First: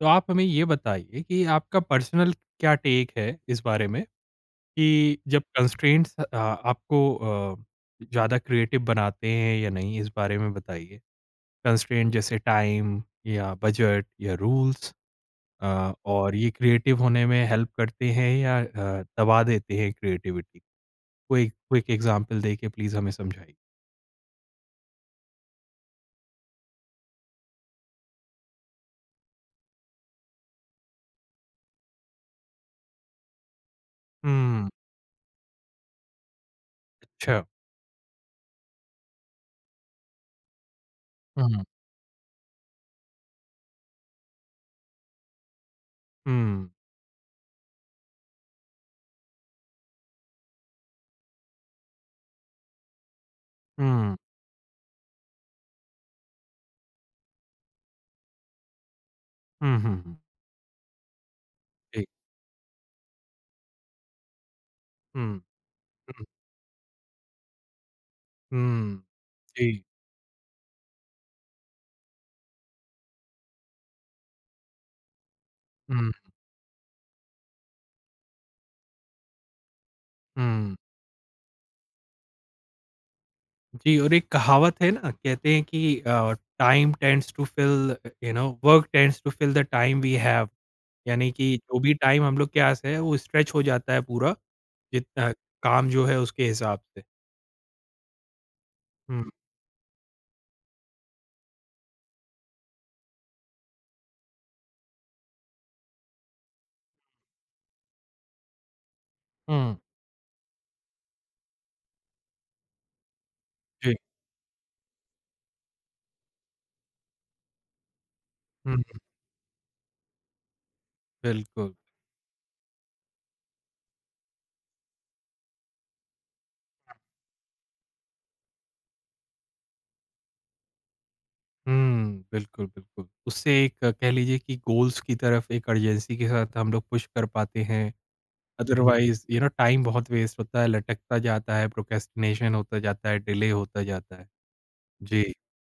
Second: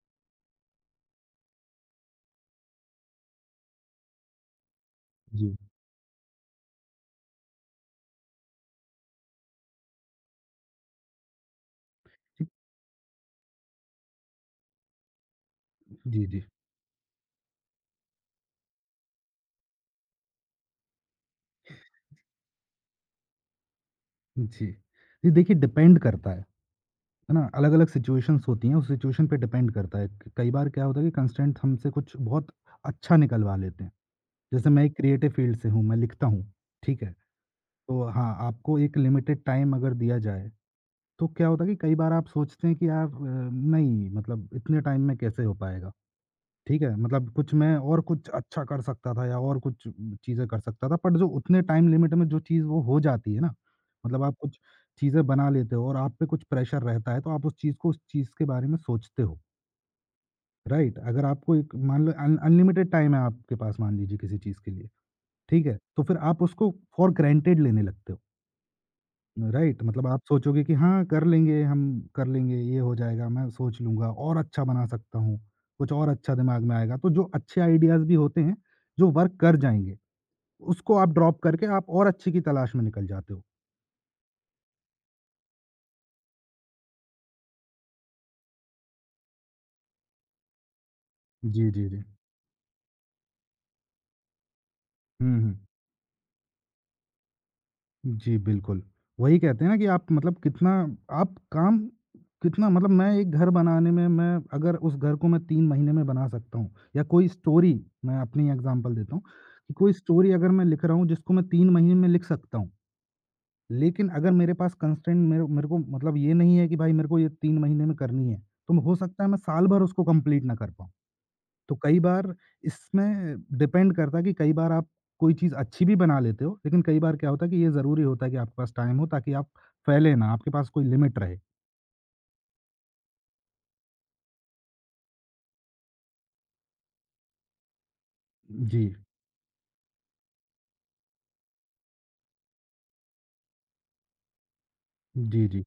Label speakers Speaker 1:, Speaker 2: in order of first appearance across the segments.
Speaker 1: तो आप हमें ये बताइए कि आपका पर्सनल क्या टेक है इस बारे में कि जब
Speaker 2: जी,
Speaker 1: कंस्ट्रेंट्स आपको ज़्यादा क्रिएटिव बनाते हैं या नहीं, इस बारे में बताइए। कंस्ट्रेंट जैसे टाइम या बजट या रूल्स,
Speaker 2: जी,
Speaker 1: और
Speaker 2: जी,
Speaker 1: ये क्रिएटिव होने में हेल्प करते हैं या दबा देते हैं क्रिएटिविटी? कोई क्विक एग्ज़ाम्पल देके प्लीज़ हमें समझाइए।
Speaker 2: जी। जी, देखिए डिपेंड करता है ना? अलग-अलग सिचुएशंस होती हैं, उस सिचुएशन पे डिपेंड करता है। क कई बार क्या होता है कि कंस्ट्रेंट हमसे कुछ बहुत अच्छा निकलवा लेते हैं।
Speaker 1: हुँ,
Speaker 2: जैसे मैं एक क्रिएटिव फील्ड से हूँ, मैं लिखता हूँ, ठीक है?
Speaker 1: अच्छा।
Speaker 2: तो हाँ, आपको एक लिमिटेड टाइम अगर दिया जाए, तो
Speaker 1: हुँ,
Speaker 2: क्या होता
Speaker 1: हुँ,
Speaker 2: है कि कई बार आप सोचते हैं कि यार नहीं मतलब इतने टाइम में कैसे हो पाएगा?
Speaker 1: हुँ,
Speaker 2: ठीक है? मतलब कुछ मैं और कुछ अच्छा कर सकता था या और कुछ चीज़ें कर सकता था, बट जो उतने टाइम लिमिट में जो चीज़ वो हो जाती है ना,
Speaker 1: हुँ,
Speaker 2: मतलब आप कुछ चीज़ें बना लेते हो और आप पे कुछ प्रेशर रहता है, तो आप उस चीज़ को उस चीज़ के बारे में सोचते हो,
Speaker 1: हुँ, हुँ।
Speaker 2: राइट? अगर आपको एक मान
Speaker 1: जी।
Speaker 2: लो अन अनलिमिटेड टाइम है आपके पास मान लीजिए किसी चीज़ के लिए,
Speaker 1: हुँ,
Speaker 2: ठीक है? तो फिर
Speaker 1: हुँ,
Speaker 2: आप उसको फॉर ग्रांटेड लेने लगते हो।
Speaker 1: हुँ,
Speaker 2: राइट
Speaker 1: जी।
Speaker 2: मतलब आप सोचोगे कि हाँ, कर लेंगे, हम कर लेंगे, ये हो जाएगा, मैं सोच लूँगा और अच्छा बना सकता हूँ, कुछ और
Speaker 1: हुँ,
Speaker 2: अच्छा दिमाग में आएगा। तो जो अच्छे आइडियाज़ भी होते हैं, जो वर्क कर जाएँगे,
Speaker 1: हुँ।
Speaker 2: उसको आप ड्रॉप करके आप और अच्छे की तलाश में निकल जाते हो।
Speaker 1: जी, और एक कहावत है ना, कहते हैं कि time tends to fill you know work tends to fill the time we have, यानी कि
Speaker 2: जी,
Speaker 1: जो
Speaker 2: जी,
Speaker 1: भी
Speaker 2: जी।
Speaker 1: टाइम हम लोग के पास है वो स्ट्रेच हो जाता है पूरा, जितना
Speaker 2: हुँ, हुँ।
Speaker 1: काम जो है उसके हिसाब से।
Speaker 2: जी, बिल्कुल।
Speaker 1: हम्म।
Speaker 2: वही कहते हैं ना कि आप मतलब कितना आप काम कितना मतलब मैं एक घर बनाने में मैं अगर उस घर को मैं 3 महीने में बना सकता हूँ या कोई स्टोरी मैं अपनी एग्ज़ाम्पल देता हूँ, कि
Speaker 1: हम्म।
Speaker 2: कोई स्टोरी अगर मैं लिख रहा हूँ जिसको मैं 3 महीने में लिख सकता हूँ।
Speaker 1: जी।
Speaker 2: लेकिन अगर मेरे पास कंस्ट्रेंट मेरे मेरे को मतलब ये नहीं है कि भाई मेरे को ये 3 महीने में करनी है, तो
Speaker 1: हम्म,
Speaker 2: हो सकता है मैं साल भर उसको कंप्लीट ना कर पाऊँ।
Speaker 1: बिल्कुल।
Speaker 2: तो कई बार इसमें डिपेंड करता है कि कई बार आप कोई चीज़ अच्छी भी बना लेते हो, लेकिन कई बार क्या होता है कि ये ज़रूरी होता है कि आपके पास टाइम हो ताकि आप फैलें ना, आपके पास कोई लिमिट रहे।
Speaker 1: हम्म, बिल्कुल बिल्कुल। उससे एक कह लीजिए कि गोल्स की तरफ एक अर्जेंसी के साथ हम लोग पुश कर पाते हैं।
Speaker 2: जी।
Speaker 1: अदरवाइज टाइम बहुत वेस्ट होता है, लटकता जाता है, प्रोक्रेस्टिनेशन होता जाता है, डिले होता जाता है। जी।
Speaker 2: जी, जी।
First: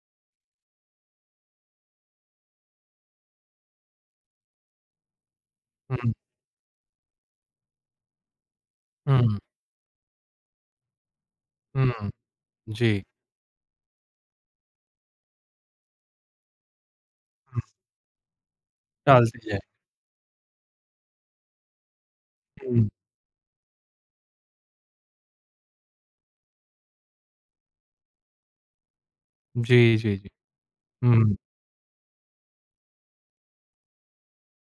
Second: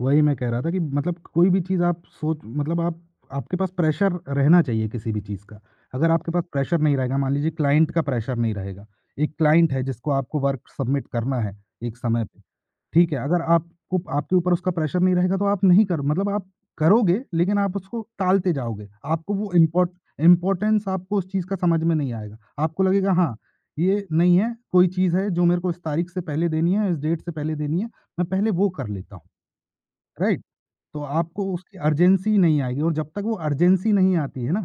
Speaker 2: वही मैं कह रहा था कि मतलब कोई भी चीज़ आप सोच मतलब आप आपके पास प्रेशर रहना चाहिए किसी भी चीज़ का। अगर
Speaker 1: हम्म।
Speaker 2: आपके पास प्रेशर नहीं रहेगा, मान लीजिए क्लाइंट का प्रेशर नहीं रहेगा। एक
Speaker 1: हम्म।
Speaker 2: क्लाइंट है जिसको आपको वर्क सबमिट करना है एक
Speaker 1: हुँ,
Speaker 2: समय पे।
Speaker 1: जी,
Speaker 2: ठीक है, अगर आपको आपके ऊपर उसका प्रेशर नहीं रहेगा तो आप नहीं कर मतलब आप करोगे लेकिन आप उसको टालते जाओगे। आपको
Speaker 1: टालती
Speaker 2: वो
Speaker 1: है।
Speaker 2: इम्पोर्टेंस आपको उस चीज़ का समझ में नहीं आएगा। आपको
Speaker 1: हुँ,
Speaker 2: लगेगा हाँ, ये नहीं है, कोई चीज़ है जो मेरे को इस तारीख से पहले देनी है, इस डेट से पहले देनी है, मैं पहले वो कर लेता हूँ,
Speaker 1: जी, जी, जी।
Speaker 2: राइट? तो
Speaker 1: हुँ,
Speaker 2: आपको उसकी अर्जेंसी नहीं आएगी और जब तक वो अर्जेंसी नहीं आती है ना,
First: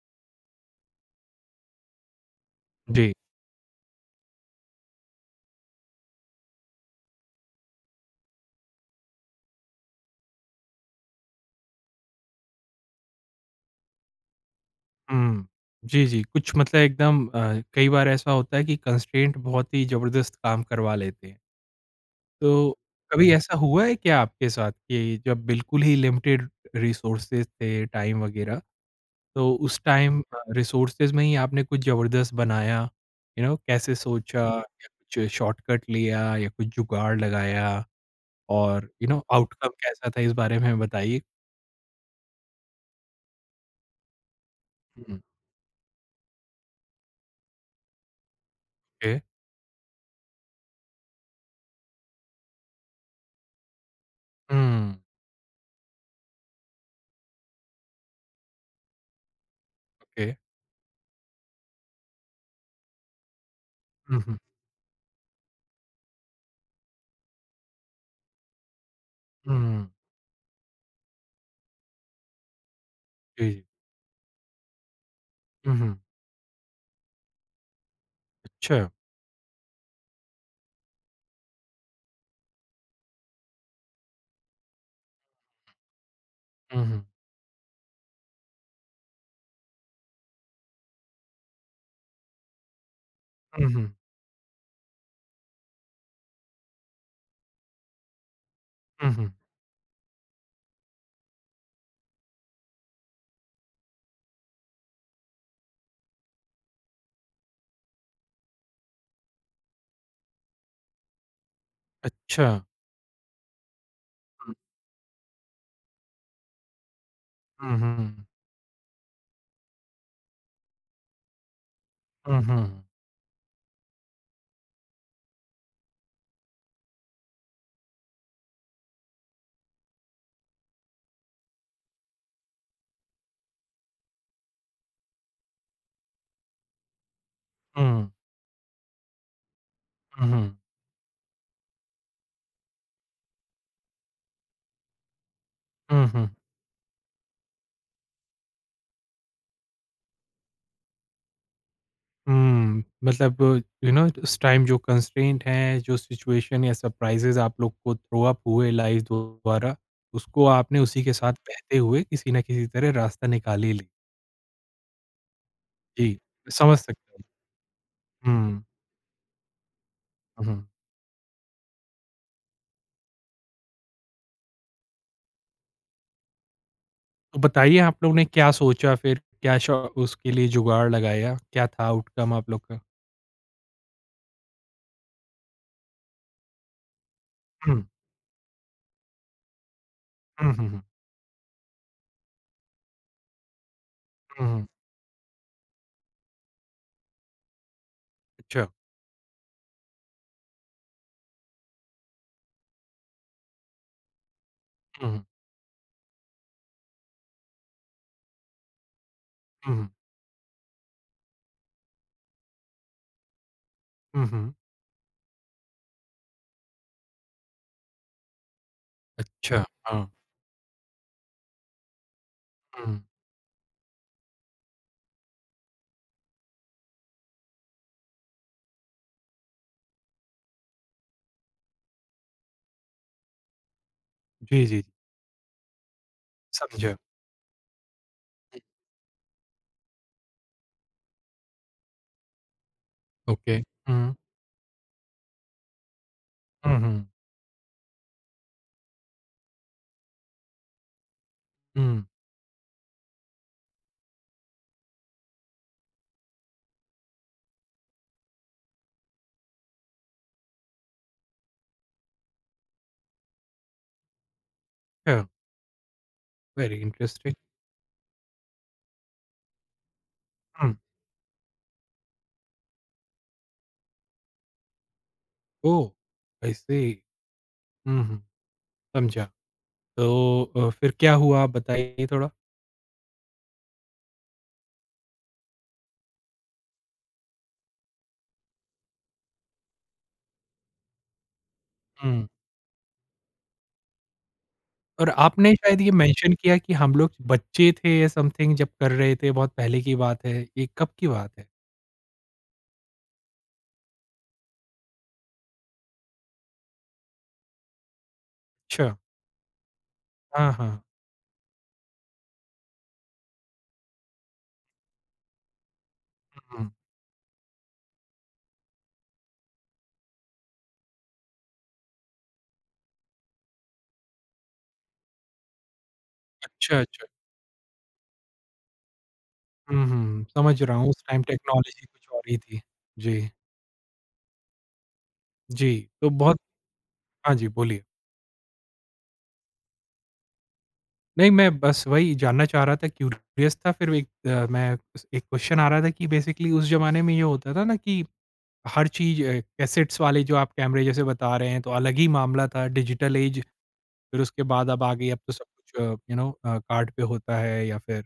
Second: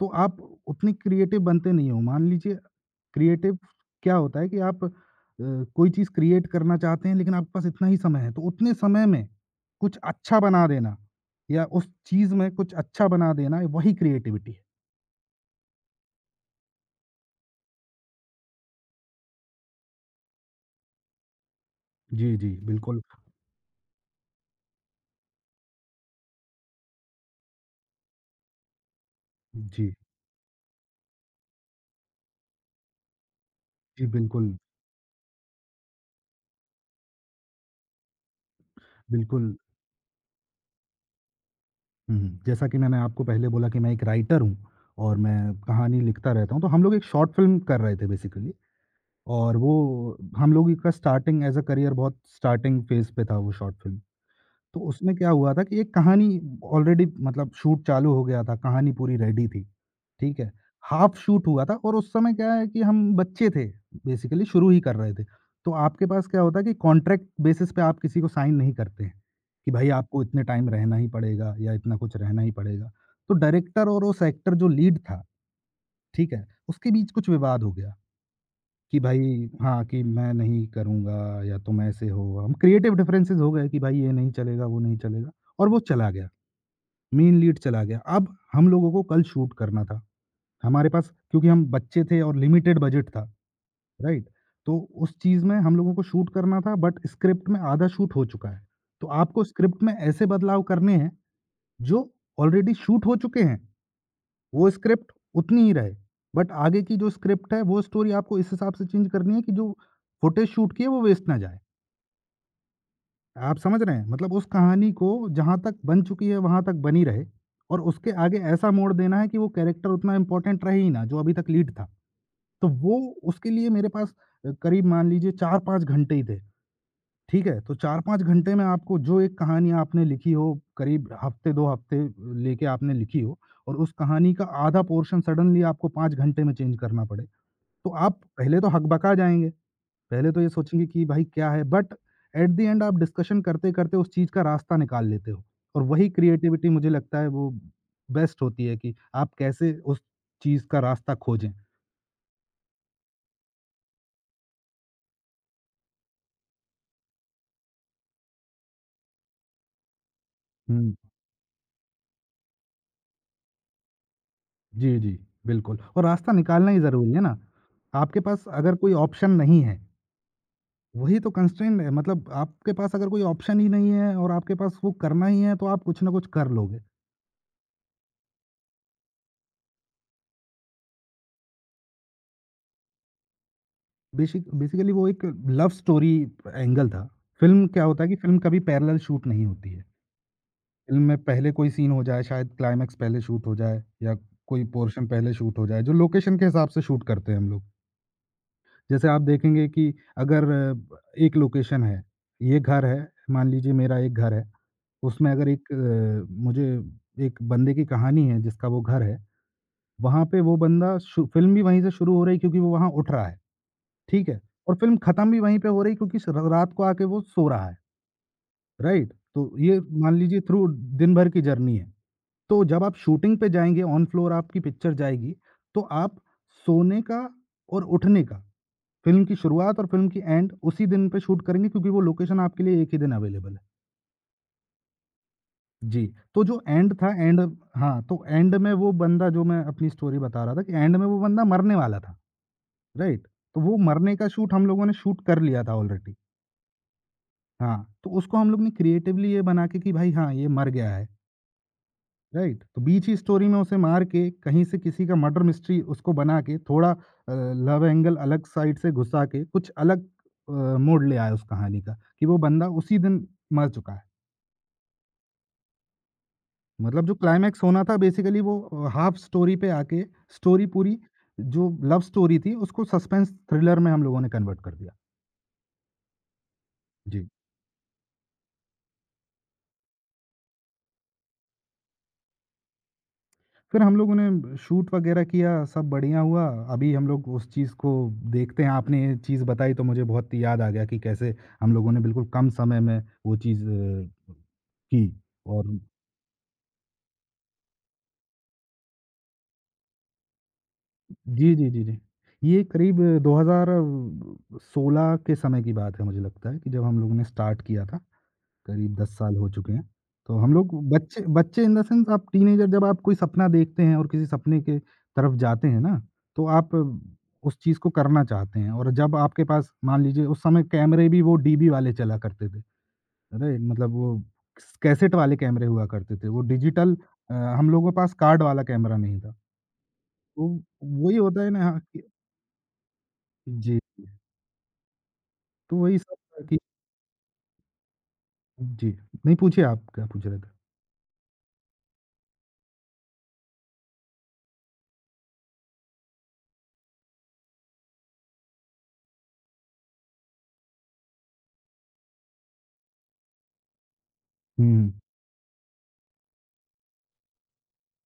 Speaker 2: तो आप उतने क्रिएटिव बनते नहीं हो। मान लीजिए
Speaker 1: जी।
Speaker 2: क्रिएटिव क्या होता है कि आप कोई चीज़ क्रिएट करना चाहते हैं लेकिन आपके पास इतना ही समय है, तो उतने समय में कुछ अच्छा बना देना या उस चीज़ में कुछ अच्छा बना देना वही क्रिएटिविटी है।
Speaker 1: हुँ। जी, जी, कुछ मतलब एकदम कई बार ऐसा होता है कि कंस्ट्रेंट बहुत ही ज़बरदस्त काम करवा लेते हैं।
Speaker 2: जी, जी,
Speaker 1: तो
Speaker 2: बिल्कुल।
Speaker 1: कभी ऐसा हुआ है क्या आपके साथ कि जब बिल्कुल ही लिमिटेड रिसोर्सेज़ थे, टाइम वग़ैरह, तो उस
Speaker 2: जी,
Speaker 1: टाइम रिसोर्सेज़ में ही आपने कुछ ज़बरदस्त बनाया? कैसे
Speaker 2: जी,
Speaker 1: सोचा,
Speaker 2: बिल्कुल,
Speaker 1: या कुछ शॉर्टकट लिया, या कुछ जुगाड़ लगाया, और
Speaker 2: बिल्कुल।
Speaker 1: आउटकम कैसा था, इस बारे में बताइए?
Speaker 2: हुँ, हुँ। जैसा कि मैंने आपको पहले बोला कि मैं एक राइटर हूँ और
Speaker 1: हुँ।
Speaker 2: मैं कहानी लिखता रहता हूँ, तो हम लोग एक शॉर्ट फ़िल्म कर रहे थे बेसिकली
Speaker 1: ओके।
Speaker 2: और वो हम लोग का स्टार्टिंग एज़ अ करियर बहुत स्टार्टिंग फ़ेज़ पे था वो शॉर्ट फ़िल्म। तो
Speaker 1: हुँ,
Speaker 2: उसमें क्या हुआ था कि एक कहानी ऑलरेडी मतलब शूट चालू हो गया था, कहानी पूरी रेडी थी,
Speaker 1: ओके।
Speaker 2: ठीक है? हाफ शूट हुआ था और उस समय क्या है कि हम बच्चे थे,
Speaker 1: हुँ, हुँ।
Speaker 2: बेसिकली शुरू ही कर रहे थे। तो आपके पास क्या होता है कि कॉन्ट्रैक्ट बेसिस पे आप किसी को साइन नहीं करते हैं, कि भाई
Speaker 1: हुँ।
Speaker 2: आपको इतने टाइम रहना ही पड़ेगा या इतना कुछ रहना ही पड़ेगा। तो
Speaker 1: जी, जी।
Speaker 2: डायरेक्टर और उस एक्टर जो लीड था,
Speaker 1: हुँ, हुँ।
Speaker 2: ठीक है? उसके बीच कुछ विवाद हो गया।
Speaker 1: अच्छा।
Speaker 2: कि भाई हाँ, कि मैं नहीं करूँगा या तुम ऐसे हो, हम क्रिएटिव डिफरेंसेस हो गए कि भाई ये नहीं चलेगा, वो नहीं चलेगा और वो चला गया,
Speaker 1: हुँ, हुँ।
Speaker 2: मेन लीड चला गया। अब हम लोगों को कल शूट करना था। हमारे पास क्योंकि हम बच्चे थे और लिमिटेड बजट था,
Speaker 1: हुँ, हुँ।
Speaker 2: राइट? तो उस चीज़ में हम लोगों को शूट करना था बट स्क्रिप्ट में आधा शूट हो चुका है। तो
Speaker 1: हुँ, हुँ।
Speaker 2: आपको स्क्रिप्ट में ऐसे बदलाव करने हैं जो ऑलरेडी शूट हो चुके हैं। वो स्क्रिप्ट उतनी ही रहे, बट आगे की जो स्क्रिप्ट है, वो स्टोरी आपको इस हिसाब से चेंज करनी है कि जो फुटेज शूट की है, वो वेस्ट ना जाए।
Speaker 1: अच्छा।
Speaker 2: आप समझ रहे हैं? मतलब उस कहानी को जहाँ तक बन चुकी है, वहाँ तक बनी रहे
Speaker 1: हुँ,
Speaker 2: और
Speaker 1: हुँ,
Speaker 2: उसके
Speaker 1: हुँ।
Speaker 2: आगे ऐसा मोड़ देना है कि वो कैरेक्टर उतना इम्पोर्टेंट रहे ही ना, जो अभी तक लीड था।
Speaker 1: हुँ,
Speaker 2: तो
Speaker 1: हुँ।
Speaker 2: वो उसके लिए मेरे पास करीब मान लीजिए 4-5 घंटे ही थे। ठीक है? तो 4-5 घंटे में आपको जो एक कहानी आपने लिखी हो, करीब हफ्ते 2 हफ्ते लेके आपने लिखी हो और उस कहानी का आधा पोर्शन सडनली आपको 5 घंटे में चेंज करना पड़े, तो
Speaker 1: हुँ,
Speaker 2: आप पहले तो हकबका जाएँगे। पहले तो
Speaker 1: हुँ,
Speaker 2: ये सोचेंगे कि भाई क्या है? बट एट द एंड आप डिस्कशन करते-करते उस चीज़ का रास्ता निकाल लेते हो और
Speaker 1: हुँ,
Speaker 2: वही
Speaker 1: हुँ।
Speaker 2: क्रिएटिविटी मुझे लगता है वो बेस्ट होती है कि आप कैसे उस चीज़ का रास्ता खोजें।
Speaker 1: हुँ, मतलब उस टाइम जो कंस्ट्रेंट हैं, जो सिचुएशन या सरप्राइज़ेज़ आप लोग को थ्रो अप हुए लाइफ़ द्वारा, उसको आपने
Speaker 2: हुँ।
Speaker 1: उसी के साथ बहते हुए किसी न किसी तरह रास्ता निकाल ही ली।
Speaker 2: जी, जी, बिल्कुल और
Speaker 1: जी,
Speaker 2: रास्ता
Speaker 1: मैं
Speaker 2: निकालना
Speaker 1: समझ
Speaker 2: ही ज़रूरी
Speaker 1: सकता
Speaker 2: है
Speaker 1: हूँ।
Speaker 2: ना? आपके पास
Speaker 1: हुँ,
Speaker 2: अगर कोई ऑप्शन नहीं है
Speaker 1: हुँ।
Speaker 2: वही तो कंस्ट्रेंट है मतलब आपके पास अगर कोई ऑप्शन ही नहीं है और आपके पास वो करना ही है तो आप कुछ ना कुछ कर लोगे।
Speaker 1: तो बताइए आप लोग ने क्या सोचा फिर? क्या श उसके लिए जुगाड़ लगाया? क्या था आउटकम आप लोग का?
Speaker 2: बेसिकली वो एक लव स्टोरी एंगल था। फ़िल्म
Speaker 1: हुँ,
Speaker 2: क्या होता है कि फ़िल्म कभी पैरेलल शूट नहीं होती है।
Speaker 1: हुँ, हुँ, हुँ,
Speaker 2: फ़िल्म में पहले कोई सीन हो जाए, शायद क्लाइमैक्स पहले शूट हो जाए या
Speaker 1: हुँ,
Speaker 2: कोई
Speaker 1: हुँ,
Speaker 2: पोर्शन पहले शूट हो जाए, जो लोकेशन के हिसाब से शूट करते हैं हम लोग।
Speaker 1: अच्छा।
Speaker 2: जैसे आप देखेंगे कि अगर एक लोकेशन है, ये घर है, मान लीजिए मेरा एक घर है,
Speaker 1: हुँ, हुँ,
Speaker 2: उसमें अगर एक मुझे एक बंदे की कहानी है जिसका वो घर है।
Speaker 1: हुँ, हुँ,
Speaker 2: वहाँ पे वो बंदा शु फ़िल्म भी वहीं से शुरू हो रही है क्योंकि वो वहाँ उठ रहा है,
Speaker 1: हुँ,
Speaker 2: ठीक है?
Speaker 1: हुँ,
Speaker 2: और फ़िल्म खत्म भी वहीं पे हो रही है क्योंकि स र रात को आके वो सो रहा है, राइट? तो
Speaker 1: अच्छा,
Speaker 2: ये
Speaker 1: हाँ।
Speaker 2: मान लीजिए थ्रू दिन भर की जर्नी है। तो जब आप
Speaker 1: हुँ,
Speaker 2: शूटिंग पे जाएँगे, ऑन फ्लोर आपकी पिक्चर जाएगी, तो आप सोने का और उठने का, फ़िल्म की शुरुआत और फ़िल्म की एंड उसी दिन पे शूट करेंगे क्योंकि वो लोकेशन आपके लिए एक ही दिन अवेलेबल है।
Speaker 1: जी, जी, जी,
Speaker 2: जी, तो जो एंड
Speaker 1: समझा।
Speaker 2: था एंड हाँ, तो एंड में वो बंदा जो मैं अपनी स्टोरी बता रहा था कि एंड में वो बंदा मरने वाला था। राइट?
Speaker 1: ओके।
Speaker 2: तो वो
Speaker 1: हुँ,
Speaker 2: मरने का शूट हम लोगों ने शूट कर लिया था ऑलरेडी।
Speaker 1: हुँ, हुँ,
Speaker 2: हाँ, तो उसको हम लोग ने क्रिएटिवली ये बना के कि भाई हाँ, ये मर गया है,
Speaker 1: हुँ,
Speaker 2: राइट? तो बीच ही स्टोरी में उसे मार के कहीं से किसी का मर्डर मिस्ट्री उसको बना के थोड़ा लव एंगल अलग साइड से घुसा के कुछ अलग मोड़ ले आया उस कहानी का कि वो बंदा उसी दिन मर चुका है।
Speaker 1: अच्छा, वेरी
Speaker 2: मतलब जो
Speaker 1: इंटरेस्टिंग।
Speaker 2: क्लाइमैक्स होना था बेसिकली वो हाफ स्टोरी पे आके स्टोरी
Speaker 1: हुँ।
Speaker 2: पूरी जो लव स्टोरी थी उसको सस्पेंस थ्रिलर में हम लोगों ने कन्वर्ट कर दिया।
Speaker 1: ओह! आई सी।
Speaker 2: जी।
Speaker 1: हुँ, हुँ, समझा। तो फिर क्या हुआ, आप बताइए थोड़ा?
Speaker 2: फिर हम लोगों ने शूट वगैरह किया, सब बढ़िया हुआ। अभी हम लोग उस चीज़ को देखते हैं, आपने ये चीज़ बताई तो मुझे बहुत याद आ गया कि कैसे हम लोगों ने बिल्कुल
Speaker 1: हुँ,
Speaker 2: कम समय में वो चीज़ की
Speaker 1: और आपने
Speaker 2: और
Speaker 1: शायद ये मेंशन किया कि हम लोग बच्चे थे या समथिंग जब कर रहे थे, बहुत पहले की बात है, ये कब की बात है?
Speaker 2: जी, जी, जी, जी। ये करीब 2016 के समय की बात है मुझे लगता है कि जब हम लोगों ने स्टार्ट किया था। करीब
Speaker 1: अच्छा,
Speaker 2: 10 साल हो चुके हैं। तो
Speaker 1: हाँ,
Speaker 2: हम लोग
Speaker 1: हाँ।
Speaker 2: बच्चे बच्चे इन द सेंस आप टीनेजर जब आप कोई सपना देखते हैं और किसी सपने के तरफ जाते हैं ना, तो
Speaker 1: हुँ, हुँ।
Speaker 2: आप उस चीज़ को करना चाहते हैं और जब आपके पास मान लीजिए उस समय कैमरे भी वो डीबी वाले चला करते थे। अरे! मतलब वो कैसेट वाले कैमरे हुआ करते थे। वो
Speaker 1: अच्छा,
Speaker 2: डिजिटल
Speaker 1: अच्छा।
Speaker 2: हम लोगों के पास कार्ड वाला कैमरा नहीं था।
Speaker 1: हुँ, हुँ।
Speaker 2: तो
Speaker 1: समझ रहा हूँ, उस
Speaker 2: वही
Speaker 1: टाइम
Speaker 2: होता है ना हाँ,
Speaker 1: टेक्नोलॉज़ी
Speaker 2: कि
Speaker 1: कुछ और ही थी। जी,
Speaker 2: जी,
Speaker 1: जी।
Speaker 2: तो वही
Speaker 1: तो
Speaker 2: सब
Speaker 1: बहुत
Speaker 2: था कि
Speaker 1: हाँ जी, बोलिए।
Speaker 2: जी, नहीं पूछिए आप क्या पूछ रहे थे?
Speaker 1: नहीं, मैं बस वही जानना चाह रहा था, क्यूरियस था। फिर मैं, एक क्वेश्चन आ रहा था कि बेसिकली उस ज़माने में ये होता था ना कि हर चीज़ कैसेट्स वाले, जो आप कैमरे जैसे बता रहे हैं, तो अलग ही मामला था। डिजिटल एज फिर उसके
Speaker 2: हुँ,
Speaker 1: बाद अब
Speaker 2: हुँ।
Speaker 1: आ गई, अब तो सब कुछ कार्ड पे होता है या फिर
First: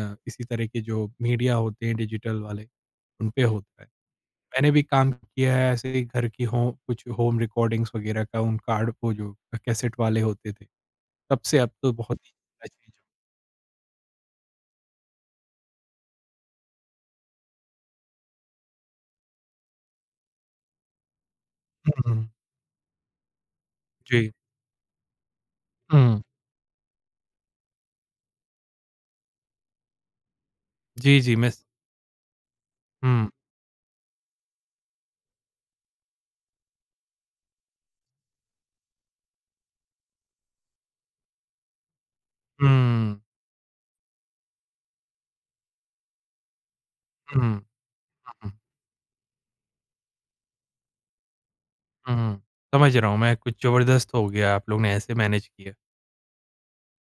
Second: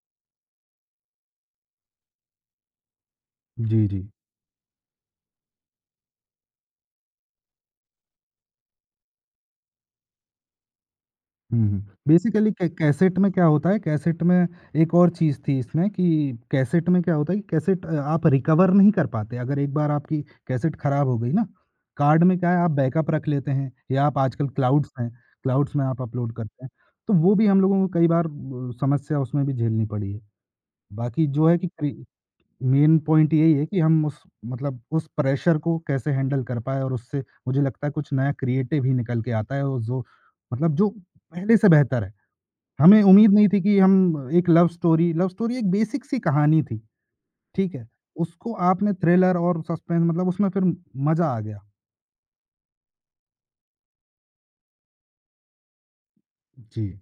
Speaker 1: इसी तरह के जो मीडिया होते हैं डिजिटल वाले, उन पे होता
Speaker 2: जी,
Speaker 1: है।
Speaker 2: जी।
Speaker 1: मैंने भी काम किया है ऐसे ही घर की हो कुछ होम रिकॉर्डिंग्स वगैरह का, उन कार्ड, वो जो कैसेट वाले होते थे, तब से
Speaker 2: हुँ,
Speaker 1: अब
Speaker 2: हुँ।
Speaker 1: तो बहुत ही
Speaker 2: बेसिकली कै
Speaker 1: ज़्यादा चेंज
Speaker 2: कैसेट में क्या होता है, कैसेट में एक और चीज़ थी इसमें कि कैसेट में क्या होता है कि कैसेट आप रिकवर नहीं कर पाते। अगर एक बार आपकी कैसेट खराब हो गई ना,
Speaker 1: हुआ।
Speaker 2: कार्ड
Speaker 1: हुँ,
Speaker 2: में क्या है आप बैकअप रख लेते हैं या आप
Speaker 1: जी।
Speaker 2: आजकल क्लाउड्स हैं, क्लाउड्स में आप
Speaker 1: हुँ,
Speaker 2: अपलोड करते हैं। तो वो भी हम लोगों को कई बार समस्या उसमें भी झेलनी पड़ी है।
Speaker 1: जी,
Speaker 2: बाकी
Speaker 1: जी,
Speaker 2: जो
Speaker 1: मैं
Speaker 2: है
Speaker 1: स
Speaker 2: कि क्रि मेन
Speaker 1: हुँ,
Speaker 2: पॉइंट यही है कि हम उस मतलब उस प्रेशर को कैसे हैंडल कर पाएँ और उससे मुझे लगता है कुछ नया क्रिएटिव ही निकल के आता है और जो पहले से बेहतर है।
Speaker 1: हुँ,
Speaker 2: हमें उम्मीद नहीं थी कि हम एक लव स्टोरी एक बेसिक सी कहानी थी,
Speaker 1: हुँ,
Speaker 2: ठीक है?
Speaker 1: हुँ,
Speaker 2: उसको आपने थ्रिलर और सस्पेंस मतलब उसमें फिर मज़ा आ गया।
Speaker 1: हुँ। समझ रहा हूँ मैं, कुछ ज़बरदस्त हो गया, आप लोग ने ऐसे मैनेज किया।
Speaker 2: जी,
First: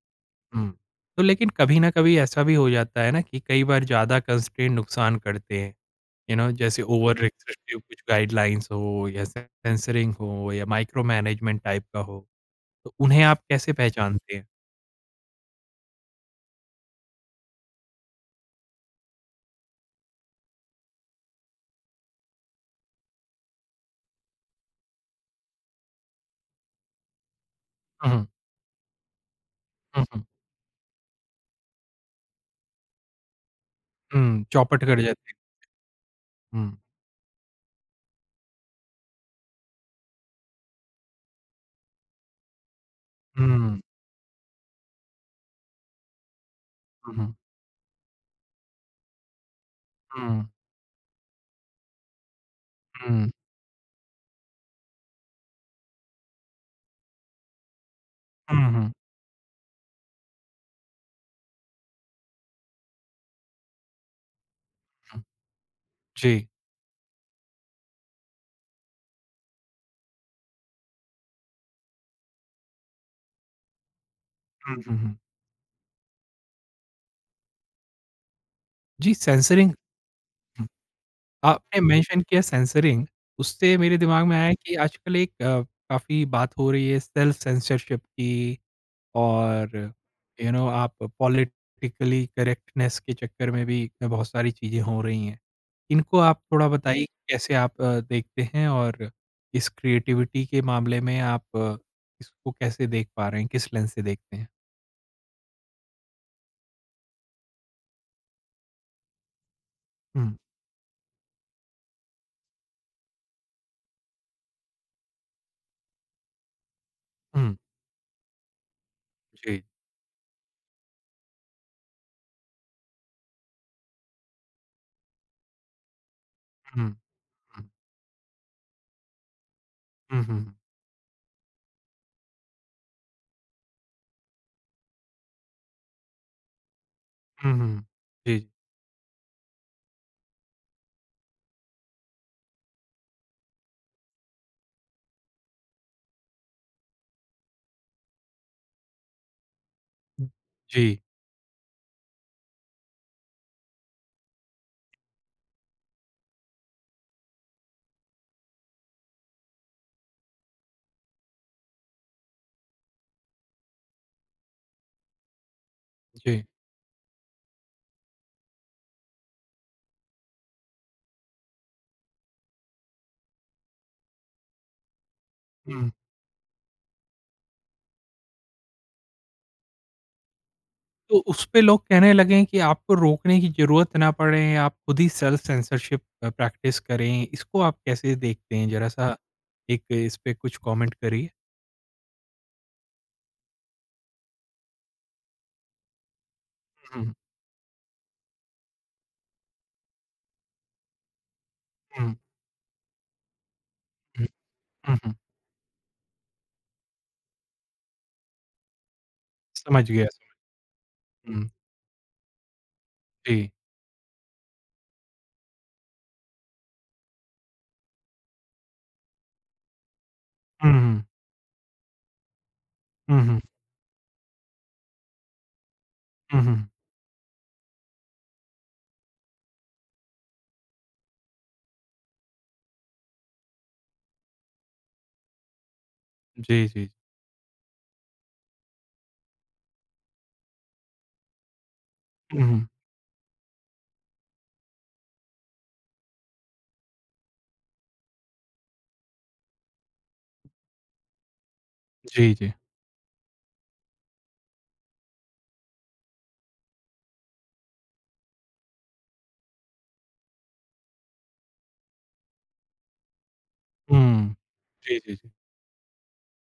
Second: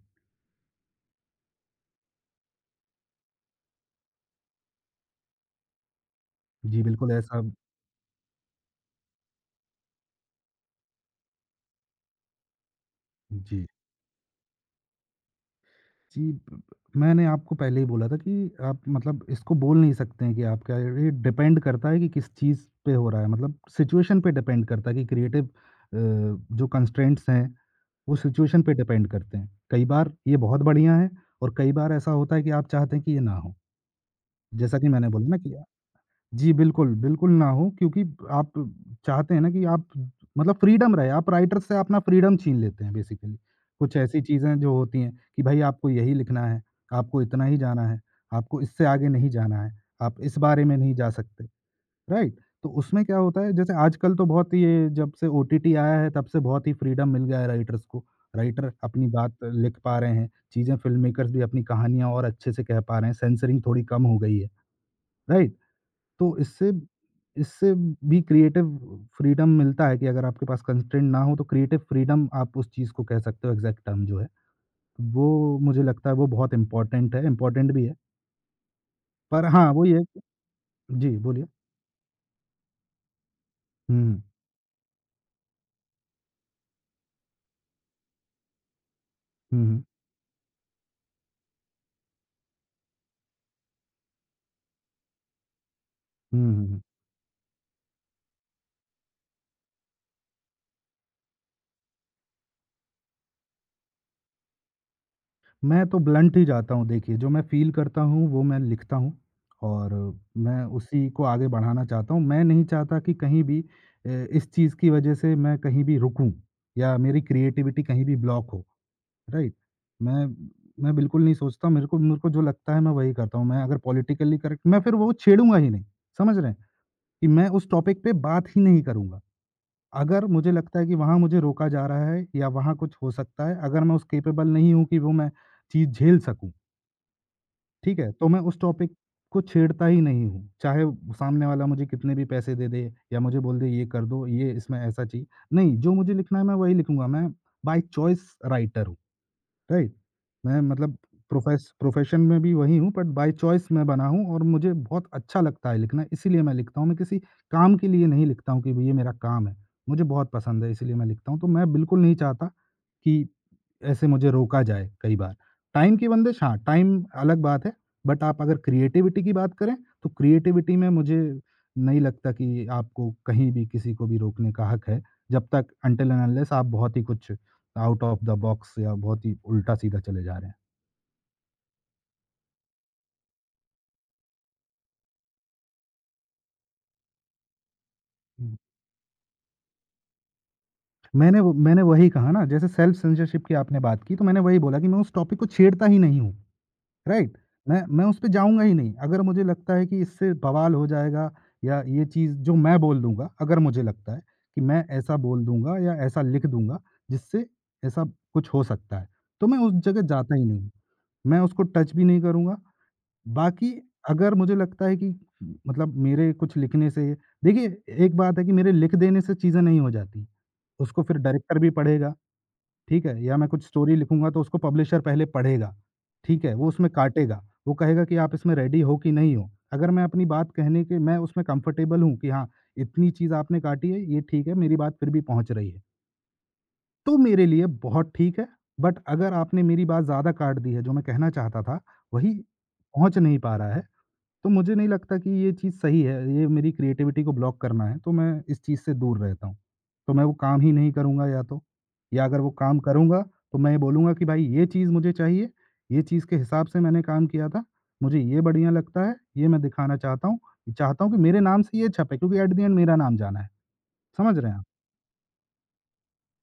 Speaker 1: हुँ, तो लेकिन कभी न कभी ऐसा भी हो जाता है ना कि कई बार ज़्यादा कंस्ट्रेंट नुकसान करते हैं, जैसे
Speaker 2: जी, बिल्कुल
Speaker 1: ओवर
Speaker 2: ऐसा
Speaker 1: रिस्ट्रिक्टिव कुछ गाइडलाइंस हो, या सेंसरिंग हो, या माइक्रो मैनेजमेंट टाइप का हो। तो उन्हें आप
Speaker 2: जी,
Speaker 1: कैसे पहचानते हैं?
Speaker 2: जी ब मैंने आपको पहले ही बोला था कि आप मतलब इसको बोल नहीं सकते हैं कि आप क्या, ये डिपेंड करता है कि किस चीज़ पे हो रहा है, मतलब सिचुएशन पे डिपेंड करता है कि क्रिएटिव जो कंस्ट्रेंट्स हैं, वो
Speaker 1: हुँ,
Speaker 2: सिचुएशन पे डिपेंड करते हैं। कई
Speaker 1: हुँ,
Speaker 2: बार
Speaker 1: हुँ,
Speaker 2: ये बहुत बढ़िया है और कई बार ऐसा होता है कि आप चाहते हैं कि ये ना हो।
Speaker 1: हुँ,
Speaker 2: जैसा
Speaker 1: चौपट
Speaker 2: कि
Speaker 1: कर
Speaker 2: मैंने बोला
Speaker 1: जाते हैं।
Speaker 2: ना कि जी,
Speaker 1: हुँ,
Speaker 2: बिल्कुल, बिल्कुल ना हो क्योंकि आप चाहते हैं ना कि आप मतलब फ्रीडम रहे, आप राइटर से अपना फ्रीडम छीन लेते हैं बेसिकली।
Speaker 1: हुँ, हुँ,
Speaker 2: कुछ ऐसी चीज़ें जो होती हैं कि भई आपको यही लिखना है, आपको
Speaker 1: हुँ,
Speaker 2: इतना ही जाना है, आपको इससे आगे नहीं जाना है, आप इस
Speaker 1: हुँ,
Speaker 2: बारे में नहीं जा सकते, राइट? तो उसमें क्या
Speaker 1: हुँ,
Speaker 2: होता है जैसे आजकल तो बहुत ये जब से ओटीटी आया है तब से बहुत ही फ्रीडम मिल गया है राइटर्स को। राइटर
Speaker 1: हुँ,
Speaker 2: अपनी बात लिख पा रहे हैं, चीज़ें फ़िल्म मेकर्स भी अपनी कहानियाँ और अच्छे से कह पा रहे हैं, सेंसरिंग थोड़ी कम हो गई है,
Speaker 1: हुँ,
Speaker 2: राइट? तो
Speaker 1: जी।
Speaker 2: इससे इससे भी क्रिएटिव फ्रीडम मिलता है कि अगर आपके पास कंस्ट्रेंट ना हो तो क्रिएटिव फ्रीडम आप उस चीज़ को कह सकते हो, एग्ज़ैक्ट टर्म जो है।
Speaker 1: हुँ, हुँ, हुँ।
Speaker 2: वो मुझे लगता है वो बहुत इम्पोर्टेंट है, इम्पोर्टेंट भी है।
Speaker 1: जी,
Speaker 2: पर हाँ,
Speaker 1: सेंसरिंग
Speaker 2: वो ये है कि
Speaker 1: हुँ,
Speaker 2: जी, बोलिए।
Speaker 1: आपने मेंशन किया सेंसरिंग, उससे मेरे
Speaker 2: हुँ,
Speaker 1: दिमाग में आया कि आजकल काफ़ी बात हो रही है सेल्फ सेंसरशिप की,
Speaker 2: हुँ,
Speaker 1: और
Speaker 2: हुँ।
Speaker 1: आप पॉलिटिकली करेक्टनेस के चक्कर में भी बहुत सारी चीज़ें हो रही हैं। इनको
Speaker 2: हुँ,
Speaker 1: आप
Speaker 2: हुँ,
Speaker 1: थोड़ा
Speaker 2: हुँ।
Speaker 1: बताइए कि कैसे आप देखते हैं, और इस क्रिएटिविटी के मामले में आप इसको कैसे देख पा रहे हैं, किस लेंस से देखते हैं?
Speaker 2: मैं तो ब्लंट ही जाता हूँ देखिए, जो मैं फ़ील करता हूँ वो मैं लिखता हूँ और
Speaker 1: हुँ,
Speaker 2: मैं उसी को आगे बढ़ाना चाहता हूँ। मैं नहीं चाहता कि कहीं भी इस चीज़ की वज़ह से मैं कहीं भी रुकूँ या मेरी
Speaker 1: हुँ।
Speaker 2: क्रिएटिविटी कहीं भी ब्लॉक हो। राइट।
Speaker 1: जी।
Speaker 2: मैं मैं बिल्कुल नहीं सोचता, मेरे को जो लगता है मैं वही करता हूँ। मैं अगर पॉलिटिकली करेक्ट मैं फिर वो छेड़ूँगा ही नहीं, समझ रहे हैं?
Speaker 1: हुँ,
Speaker 2: कि मैं उस
Speaker 1: हुँ,
Speaker 2: टॉपिक पे बात ही नहीं करूँगा।
Speaker 1: हुँ,
Speaker 2: अगर
Speaker 1: हुँ,
Speaker 2: मुझे
Speaker 1: हुँ,
Speaker 2: लगता है कि वहाँ मुझे रोका जा रहा है या वहाँ कुछ हो सकता है, अगर मैं उस कैपेबल नहीं हूँ कि वो मैं चीज़ झेल सकूँ,
Speaker 1: हुँ, हुँ।
Speaker 2: ठीक है? तो मैं
Speaker 1: जी,
Speaker 2: उस टॉपिक को छेड़ता ही नहीं हूँ। चाहे सामने वाला मुझे कितने भी पैसे दे दे या मुझे बोल दे ये कर दो, ये इसमें ऐसा चाहिए। नहीं, जो मुझे लिखना है मैं वही लिखूँगा। मैं बाय चॉइस राइटर हूँ। राइट। मैं मतलब
Speaker 1: जी,
Speaker 2: प्रोफेस प्रोफ़ेशन में भी वही हूँ बट बाय चॉइस मैं बना हूँ और मुझे बहुत अच्छा लगता है लिखना, इसीलिए मैं लिखता हूँ। मैं किसी काम के लिए नहीं लिखता हूँ कि ये मेरा काम है। मुझे बहुत पसंद है इसलिए मैं लिखता हूँ। तो मैं बिल्कुल नहीं चाहता कि ऐसे मुझे रोका जाए कई बार। टाइम की बंदिश
Speaker 1: जी।
Speaker 2: हाँ, टाइम अलग बात है, बट आप अगर क्रिएटिविटी की बात करें, तो क्रिएटिविटी में मुझे नहीं लगता कि आपको कहीं भी किसी को भी रोकने का हक है, जब तक
Speaker 1: हुँ।
Speaker 2: अनटिल एंड अनलेस आप बहुत ही कुछ आउट ऑफ द बॉक्स या बहुत ही उल्टा-सीधा चले जा रहे हैं।
Speaker 1: तो उसपे लोग कहने लगे कि आपको रोकने की ज़रूरत ना पड़े, आप खुद ही सेल्फ सेंसरशिप प्रैक्टिस करें, इसको आप कैसे
Speaker 2: हुँ।
Speaker 1: देखते हैं? ज़रा-सा एक इस पे कुछ कमेंट करिए।
Speaker 2: मैंने वही कहा ना, जैसे सेल्फ सेंसरशिप की आपने बात की, तो मैंने वही बोला कि मैं उस टॉपिक को छेड़ता ही नहीं हूँ।
Speaker 1: हुँ,
Speaker 2: राइट? मैं उसपे जाऊँगा ही नहीं। अगर मुझे लगता है कि इससे बवाल हो जाएगा या ये
Speaker 1: हुँ,
Speaker 2: चीज़ जो मैं बोल दूँगा, अगर मुझे लगता है
Speaker 1: हुँ,
Speaker 2: कि मैं
Speaker 1: हुँ, हुँ,
Speaker 2: ऐसा बोल दूँगा या ऐसा लिख दूँगा जिससे ऐसा कुछ हो सकता है, तो मैं उस
Speaker 1: समझ
Speaker 2: जगह
Speaker 1: गया।
Speaker 2: जाता ही नहीं हूँ। मैं
Speaker 1: हुँ,
Speaker 2: उसको टच भी नहीं करूँगा।
Speaker 1: जी।
Speaker 2: बाकी अगर मुझे लगता है कि मतलब मेरे कुछ लिखने से देखिए, एक बात है कि मेरे लिख देने से चीज़ें नहीं हो जाती।
Speaker 1: हुँ,
Speaker 2: उसको
Speaker 1: हुँ,
Speaker 2: फिर डायरेक्टर भी पढ़ेगा। ठीक
Speaker 1: हुँ,
Speaker 2: है? या
Speaker 1: हुँ,
Speaker 2: मैं कुछ स्टोरी लिखूँगा तो उसको पब्लिशर पहले पढ़ेगा,
Speaker 1: हुँ,
Speaker 2: ठीक है?
Speaker 1: हुँ,
Speaker 2: वो उसमें काटेगा, वो कहेगा कि आप इसमें रेडी हो कि नहीं हो। अगर मैं अपनी बात कहने के मैं उसमें कंफर्टेबल हूँ कि हाँ, इतनी चीज़ आपने काटी है, ये ठीक है, मेरी बात फिर भी पहुँच रही है,
Speaker 1: जी, जी।
Speaker 2: तो मेरे लिए बहुत ठीक है। बट अगर आपने मेरी बात ज़्यादा काट दी है, जो मैं कहना चाहता था, वही
Speaker 1: हुँ, हुँ,
Speaker 2: पहुँच नहीं पा रहा है तो मुझे नहीं लगता कि ये चीज़ सही है, ये मेरी क्रिएटिविटी को ब्लॉक करना है, तो मैं इस चीज़ से दूर रहता हूँ। तो मैं वो काम ही नहीं करूँगा या तो, या
Speaker 1: जी,
Speaker 2: अगर वो
Speaker 1: जी।
Speaker 2: काम करूँगा, तो मैं ये बोलूँगा कि भाई ये चीज़ मुझे चाहिए, ये चीज़ के हिसाब से मैंने काम किया था, मुझे ये बढ़िया लगता है, ये मैं दिखाना चाहता हूँ। चाहता हूँ कि मेरे नाम से ये छपे क्योंकि एट द एंड मेरा नाम जाना है।
Speaker 1: हुँ,
Speaker 2: समझ रहे हैं आप?
Speaker 1: जी, जी, जी।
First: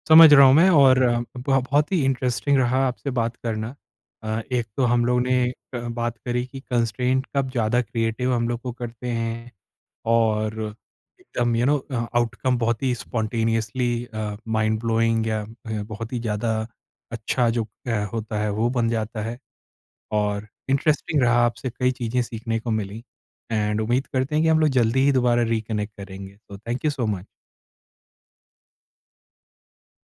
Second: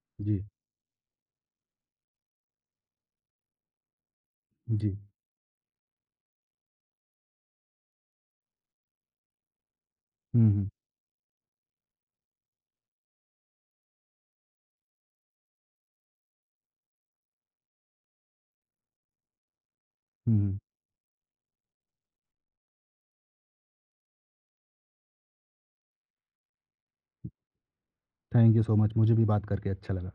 Speaker 1: समझ
Speaker 2: जी,
Speaker 1: रहा हूँ मैं, और ब बहुत ही इंटरेस्टिंग रहा आपसे बात करना। एक तो
Speaker 2: जी।
Speaker 1: हम लोग ने बात करी कि कंस्ट्रेंट कब ज़्यादा क्रिएटिव हम लोग को करते हैं,
Speaker 2: हुँ,
Speaker 1: और
Speaker 2: हुँ।
Speaker 1: एकदम आउटकम बहुत ही स्पॉन्टेनियसली माइंड ब्लोइंग, या बहुत ही ज़्यादा अच्छा, जो होता है वो बन जाता है।
Speaker 2: हुँ,
Speaker 1: और
Speaker 2: हुँ।
Speaker 1: इंटरेस्टिंग रहा आपसे, कई चीज़ें सीखने को मिली। एंड उम्मीद करते हैं कि हम लोग जल्दी ही दोबारा रिकनेक्ट करेंगे। तो thank you so much.
Speaker 2: Thank you so much, मुझे भी बात करके अच्छा लगा।